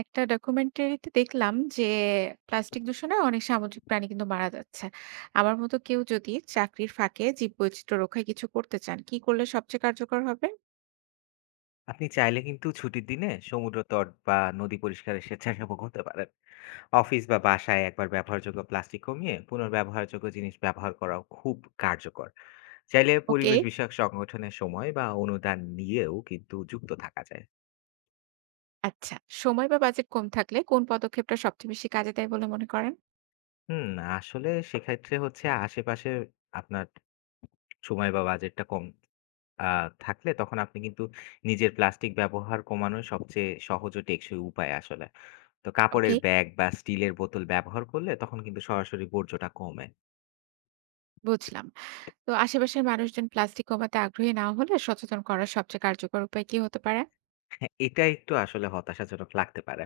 একটা ডকুমেন্টারিতে দেখলাম যে প্লাস্টিক দূষণে অনেক সামুদ্রিক প্রাণী কিন্তু মারা যাচ্ছে। আমার মতো কেউ যদি চাকরির ফাঁকে জীববৈচিত্র্য রক্ষায় কিছু করতে চান, কি করলে সবচেয়ে কার্যকর হবে? আপনি চাইলে কিন্তু ছুটির দিনে সমুদ্র তট বা নদী পরিষ্কারের স্বেচ্ছাসেবক হতে পারেন। অফিস বা বাসায় একবার ব্যবহারযোগ্য প্লাস্টিক কমিয়ে পুনর্ব্যবহারযোগ্য জিনিস ব্যবহার করাও খুব কার্যকর। চাইলে ওকে। পরিবেশ বিষয়ক সংগঠনের সময় বা অনুদান নিয়েও কিন্তু যুক্ত থাকা যায়। আচ্ছা, সময় বা বাজেট কম থাকলে কোন পদক্ষেপটা সবচেয়ে বেশি কাজে দেয় বলে মনে করেন? হুম, আসলে সেক্ষেত্রে হচ্ছে আশেপাশে আপনার সময় বা বাজেটটা কম থাকলে তখন আপনি কিন্তু নিজের প্লাস্টিক ব্যবহার কমানোর সবচেয়ে সহজ ও টেকসই উপায় আসলে তো ওকে, কাপড়ের ব্যাগ বা স্টিলের বোতল ব্যবহার করলে তখন কিন্তু সরাসরি বর্জ্যটা কমে। বুঝলাম। তো আশেপাশের মানুষজন প্লাস্টিক কমাতে আগ্রহী না হলে সচেতন করার সবচেয়ে কার্যকর উপায় কি হতে পারে? হ্যাঁ, এটা একটু আসলে হতাশাজনক লাগতে পারে।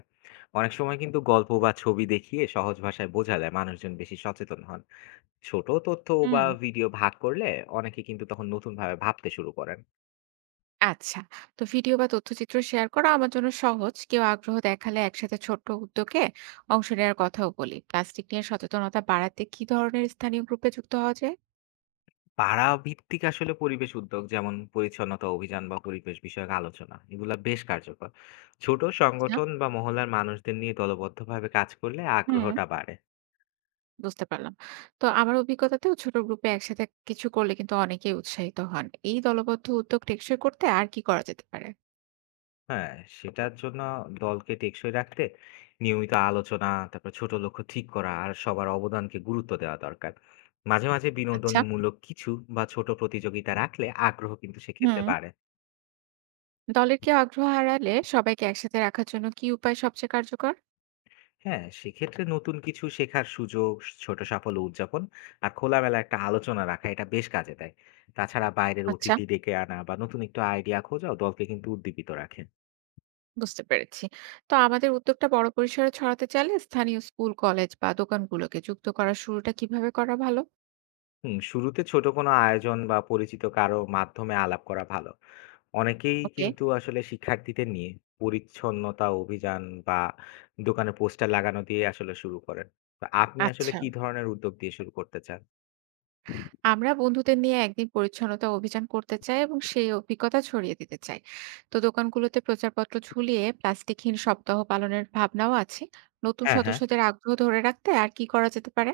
অনেক সময় কিন্তু গল্প বা ছবি দেখিয়ে সহজ ভাষায় বোঝালে মানুষজন বেশি সচেতন হন। ছোট তথ্য বা হুম। ভিডিও ভাগ করলে অনেকে কিন্তু তখন নতুন ভাবে ভাবতে শুরু করেন। আচ্ছা, তো ভিডিও বা তথ্যচিত্র শেয়ার করা আমার জন্য সহজ। কেউ আগ্রহ দেখালে একসাথে ছোট্ট উদ্যোগে অংশ নেওয়ার কথাও বলি। প্লাস্টিক নিয়ে সচেতনতা বাড়াতে কি ধরনের স্থানীয় গ্রুপে যুক্ত হওয়া যায়? পাড়া ভিত্তিক আসলে পরিবেশ উদ্যোগ যেমন পরিচ্ছন্নতা অভিযান বা পরিবেশ বিষয়ক আলোচনা এগুলা বেশ কার্যকর। ছোট আচ্ছা, সংগঠন বা মহলার মানুষদের নিয়ে দলবদ্ধভাবে কাজ করলে হুম, আগ্রহটা বাড়ে। বুঝতে পারলাম। তো আমার অভিজ্ঞতাতেও ছোট গ্রুপে একসাথে কিছু করলে কিন্তু অনেকেই উৎসাহিত হন। এই দলবদ্ধ উদ্যোগ টেকসই করতে আর কি করা যেতে পারে? হ্যাঁ, সেটার জন্য দলকে টেকসই রাখতে নিয়মিত আলোচনা, তারপর ছোট লক্ষ্য ঠিক করা আর সবার অবদানকে গুরুত্ব দেওয়া দরকার। মাঝে মাঝে আচ্ছা। বিনোদনমূলক কিছু বা ছোট প্রতিযোগিতা রাখলে আগ্রহ কিন্তু সেক্ষেত্রে হুম, বাড়ে। দলের কেউ আগ্রহ হারালে সবাইকে একসাথে রাখার জন্য কি উপায় সবচেয়ে কার্যকর? হ্যাঁ, সেক্ষেত্রে নতুন কিছু শেখার সুযোগ, ছোট সাফল্য উদযাপন আর খোলামেলা একটা আলোচনা রাখা এটা বেশ কাজে দেয়। তাছাড়া বাইরের আচ্ছা, অতিথি ডেকে আনা বা নতুন একটু আইডিয়া খোঁজাও দলকে কিন্তু উদ্দীপিত রাখে। বুঝতে পেরেছি। তো আমাদের উদ্যোগটা বড় পরিসরে ছড়াতে চাইলে স্থানীয় স্কুল, কলেজ বা দোকানগুলোকে যুক্ত করার শুরুটা কিভাবে করা ভালো? হুম, শুরুতে ছোট কোনো আয়োজন বা পরিচিত কারো মাধ্যমে আলাপ করা ভালো। অনেকেই ওকে। কিন্তু আসলে শিক্ষার্থীদের নিয়ে পরিচ্ছন্নতা অভিযান বা দোকানে পোস্টার লাগানো দিয়ে আসলে শুরু করেন। তো আপনি আসলে আচ্ছা, কি ধরনের উদ্যোগ দিয়ে শুরু করতে চান? আমরা বন্ধুদের নিয়ে একদিন পরিচ্ছন্নতা অভিযান করতে চাই এবং সেই অভিজ্ঞতা ছড়িয়ে দিতে চাই। তো দোকানগুলোতে প্রচারপত্র ঝুলিয়ে প্লাস্টিকহীন সপ্তাহ পালনের ভাবনাও আছে। নতুন হ্যাঁ। সদস্যদের আগ্রহ ধরে রাখতে আর কি করা যেতে পারে?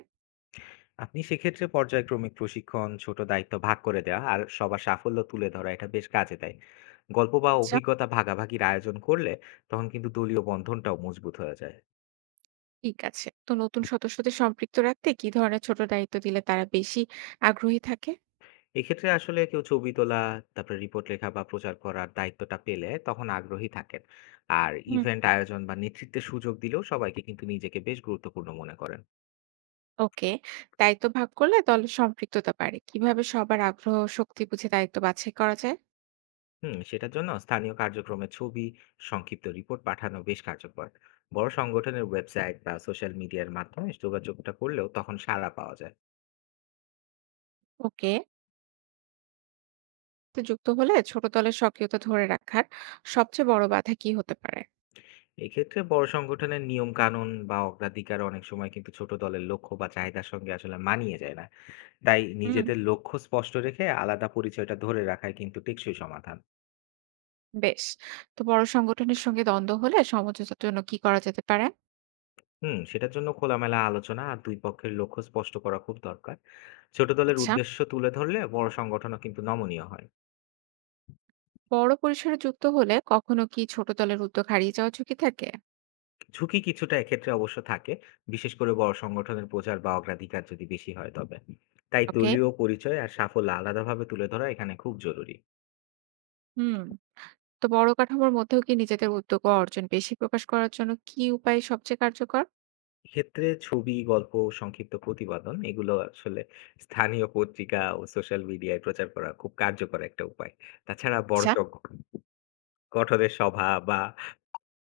আপনি সেক্ষেত্রে পর্যায়ক্রমিক প্রশিক্ষণ, ছোট দায়িত্ব ভাগ করে দেওয়া আর সবার সাফল্য তুলে ধরা এটা বেশ কাজে দেয়। গল্প বা আচ্ছা। অভিজ্ঞতা ভাগাভাগির আয়োজন করলে তখন কিন্তু দলীয় বন্ধনটাও মজবুত হয়ে যায়। ঠিক আছে, তো নতুন সদস্যদের সম্পৃক্ত রাখতে কি ধরনের ছোট দায়িত্ব দিলে তারা বেশি আগ্রহী থাকে? এক্ষেত্রে আসলে কেউ ছবি তোলা, তারপরে রিপোর্ট লেখা বা প্রচার করার দায়িত্বটা পেলে তখন আগ্রহী থাকেন। আর হুম, ইভেন্ট আয়োজন বা নেতৃত্বের সুযোগ দিলেও সবাইকে কিন্তু নিজেকে বেশ গুরুত্বপূর্ণ মনে করেন। ওকে। দায়িত্ব ভাগ করলে দলের সম্পৃক্ততা বাড়ে। কিভাবে সবার আগ্রহ ও শক্তি বুঝে দায়িত্ব বাছাই করা যায়? হুম, সেটার জন্য স্থানীয় কার্যক্রমের ছবি, সংক্ষিপ্ত রিপোর্ট পাঠানো বেশ কার্যকর। বড় সংগঠনের ওয়েবসাইট বা সোশ্যাল মিডিয়ার মাধ্যমে যোগাযোগটা করলেও তখন সাড়া পাওয়া যায়। ওকে। তো যুক্ত হলে ছোট দলের সক্রিয়তা ধরে রাখার সবচেয়ে বড় বাধা কি হতে পারে? এক্ষেত্রে বড় সংগঠনের নিয়ম কানুন বা অগ্রাধিকার অনেক সময় কিন্তু ছোট দলের লক্ষ্য বা চাহিদার সঙ্গে আসলে মানিয়ে যায় না। তাই হুম, নিজেদের লক্ষ্য স্পষ্ট রেখে আলাদা পরিচয়টা ধরে রাখাই কিন্তু টেকসই সমাধান। বেশ। তো বড় সংগঠনের সঙ্গে দ্বন্দ্ব হলে সমঝোতার জন্য কি করা যেতে পারে? হুম, সেটার জন্য খোলামেলা আলোচনা আর দুই পক্ষের লক্ষ্য স্পষ্ট করা খুব দরকার। ছোট দলের আচ্ছা। উদ্দেশ্য তুলে ধরলে বড় সংগঠনও কিন্তু নমনীয় হয়। বড় পরিসরে যুক্ত হলে কখনো কি ছোট দলের উদ্যোগ হারিয়ে যাওয়ার ঝুঁকি থাকে? ঝুঁকি কিছুটা এক্ষেত্রে অবশ্য থাকে, বিশেষ করে বড় সংগঠনের প্রচার বা অগ্রাধিকার যদি বেশি হয় তবে। তাই ওকে, দলীয় পরিচয় আর সাফল্য আলাদাভাবে তুলে ধরা এখানে খুব জরুরি। হুম। তো বড় কাঠামোর মধ্যেও কি নিজেদের উদ্যোগ ও অর্জন বেশি প্রকাশ করার জন্য কি উপায় সবচেয়ে কার্যকর? এক্ষেত্রে ছবি, গল্প, সংক্ষিপ্ত প্রতিবেদন এগুলো আসলে স্থানীয় পত্রিকা ও সোশ্যাল মিডিয়ায় প্রচার করা খুব কার্যকর একটা উপায়। তাছাড়া বড় আচ্ছা, সংগঠন গঠনের সভা বা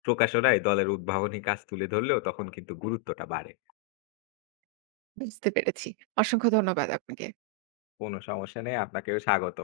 প্রকাশনায় দলের উদ্ভাবনী কাজ তুলে ধরলেও তখন কিন্তু গুরুত্বটা বাড়ে। বুঝতে পেরেছি। অসংখ্য ধন্যবাদ আপনাকে। কোনো সমস্যা নেই, আপনাকেও স্বাগত।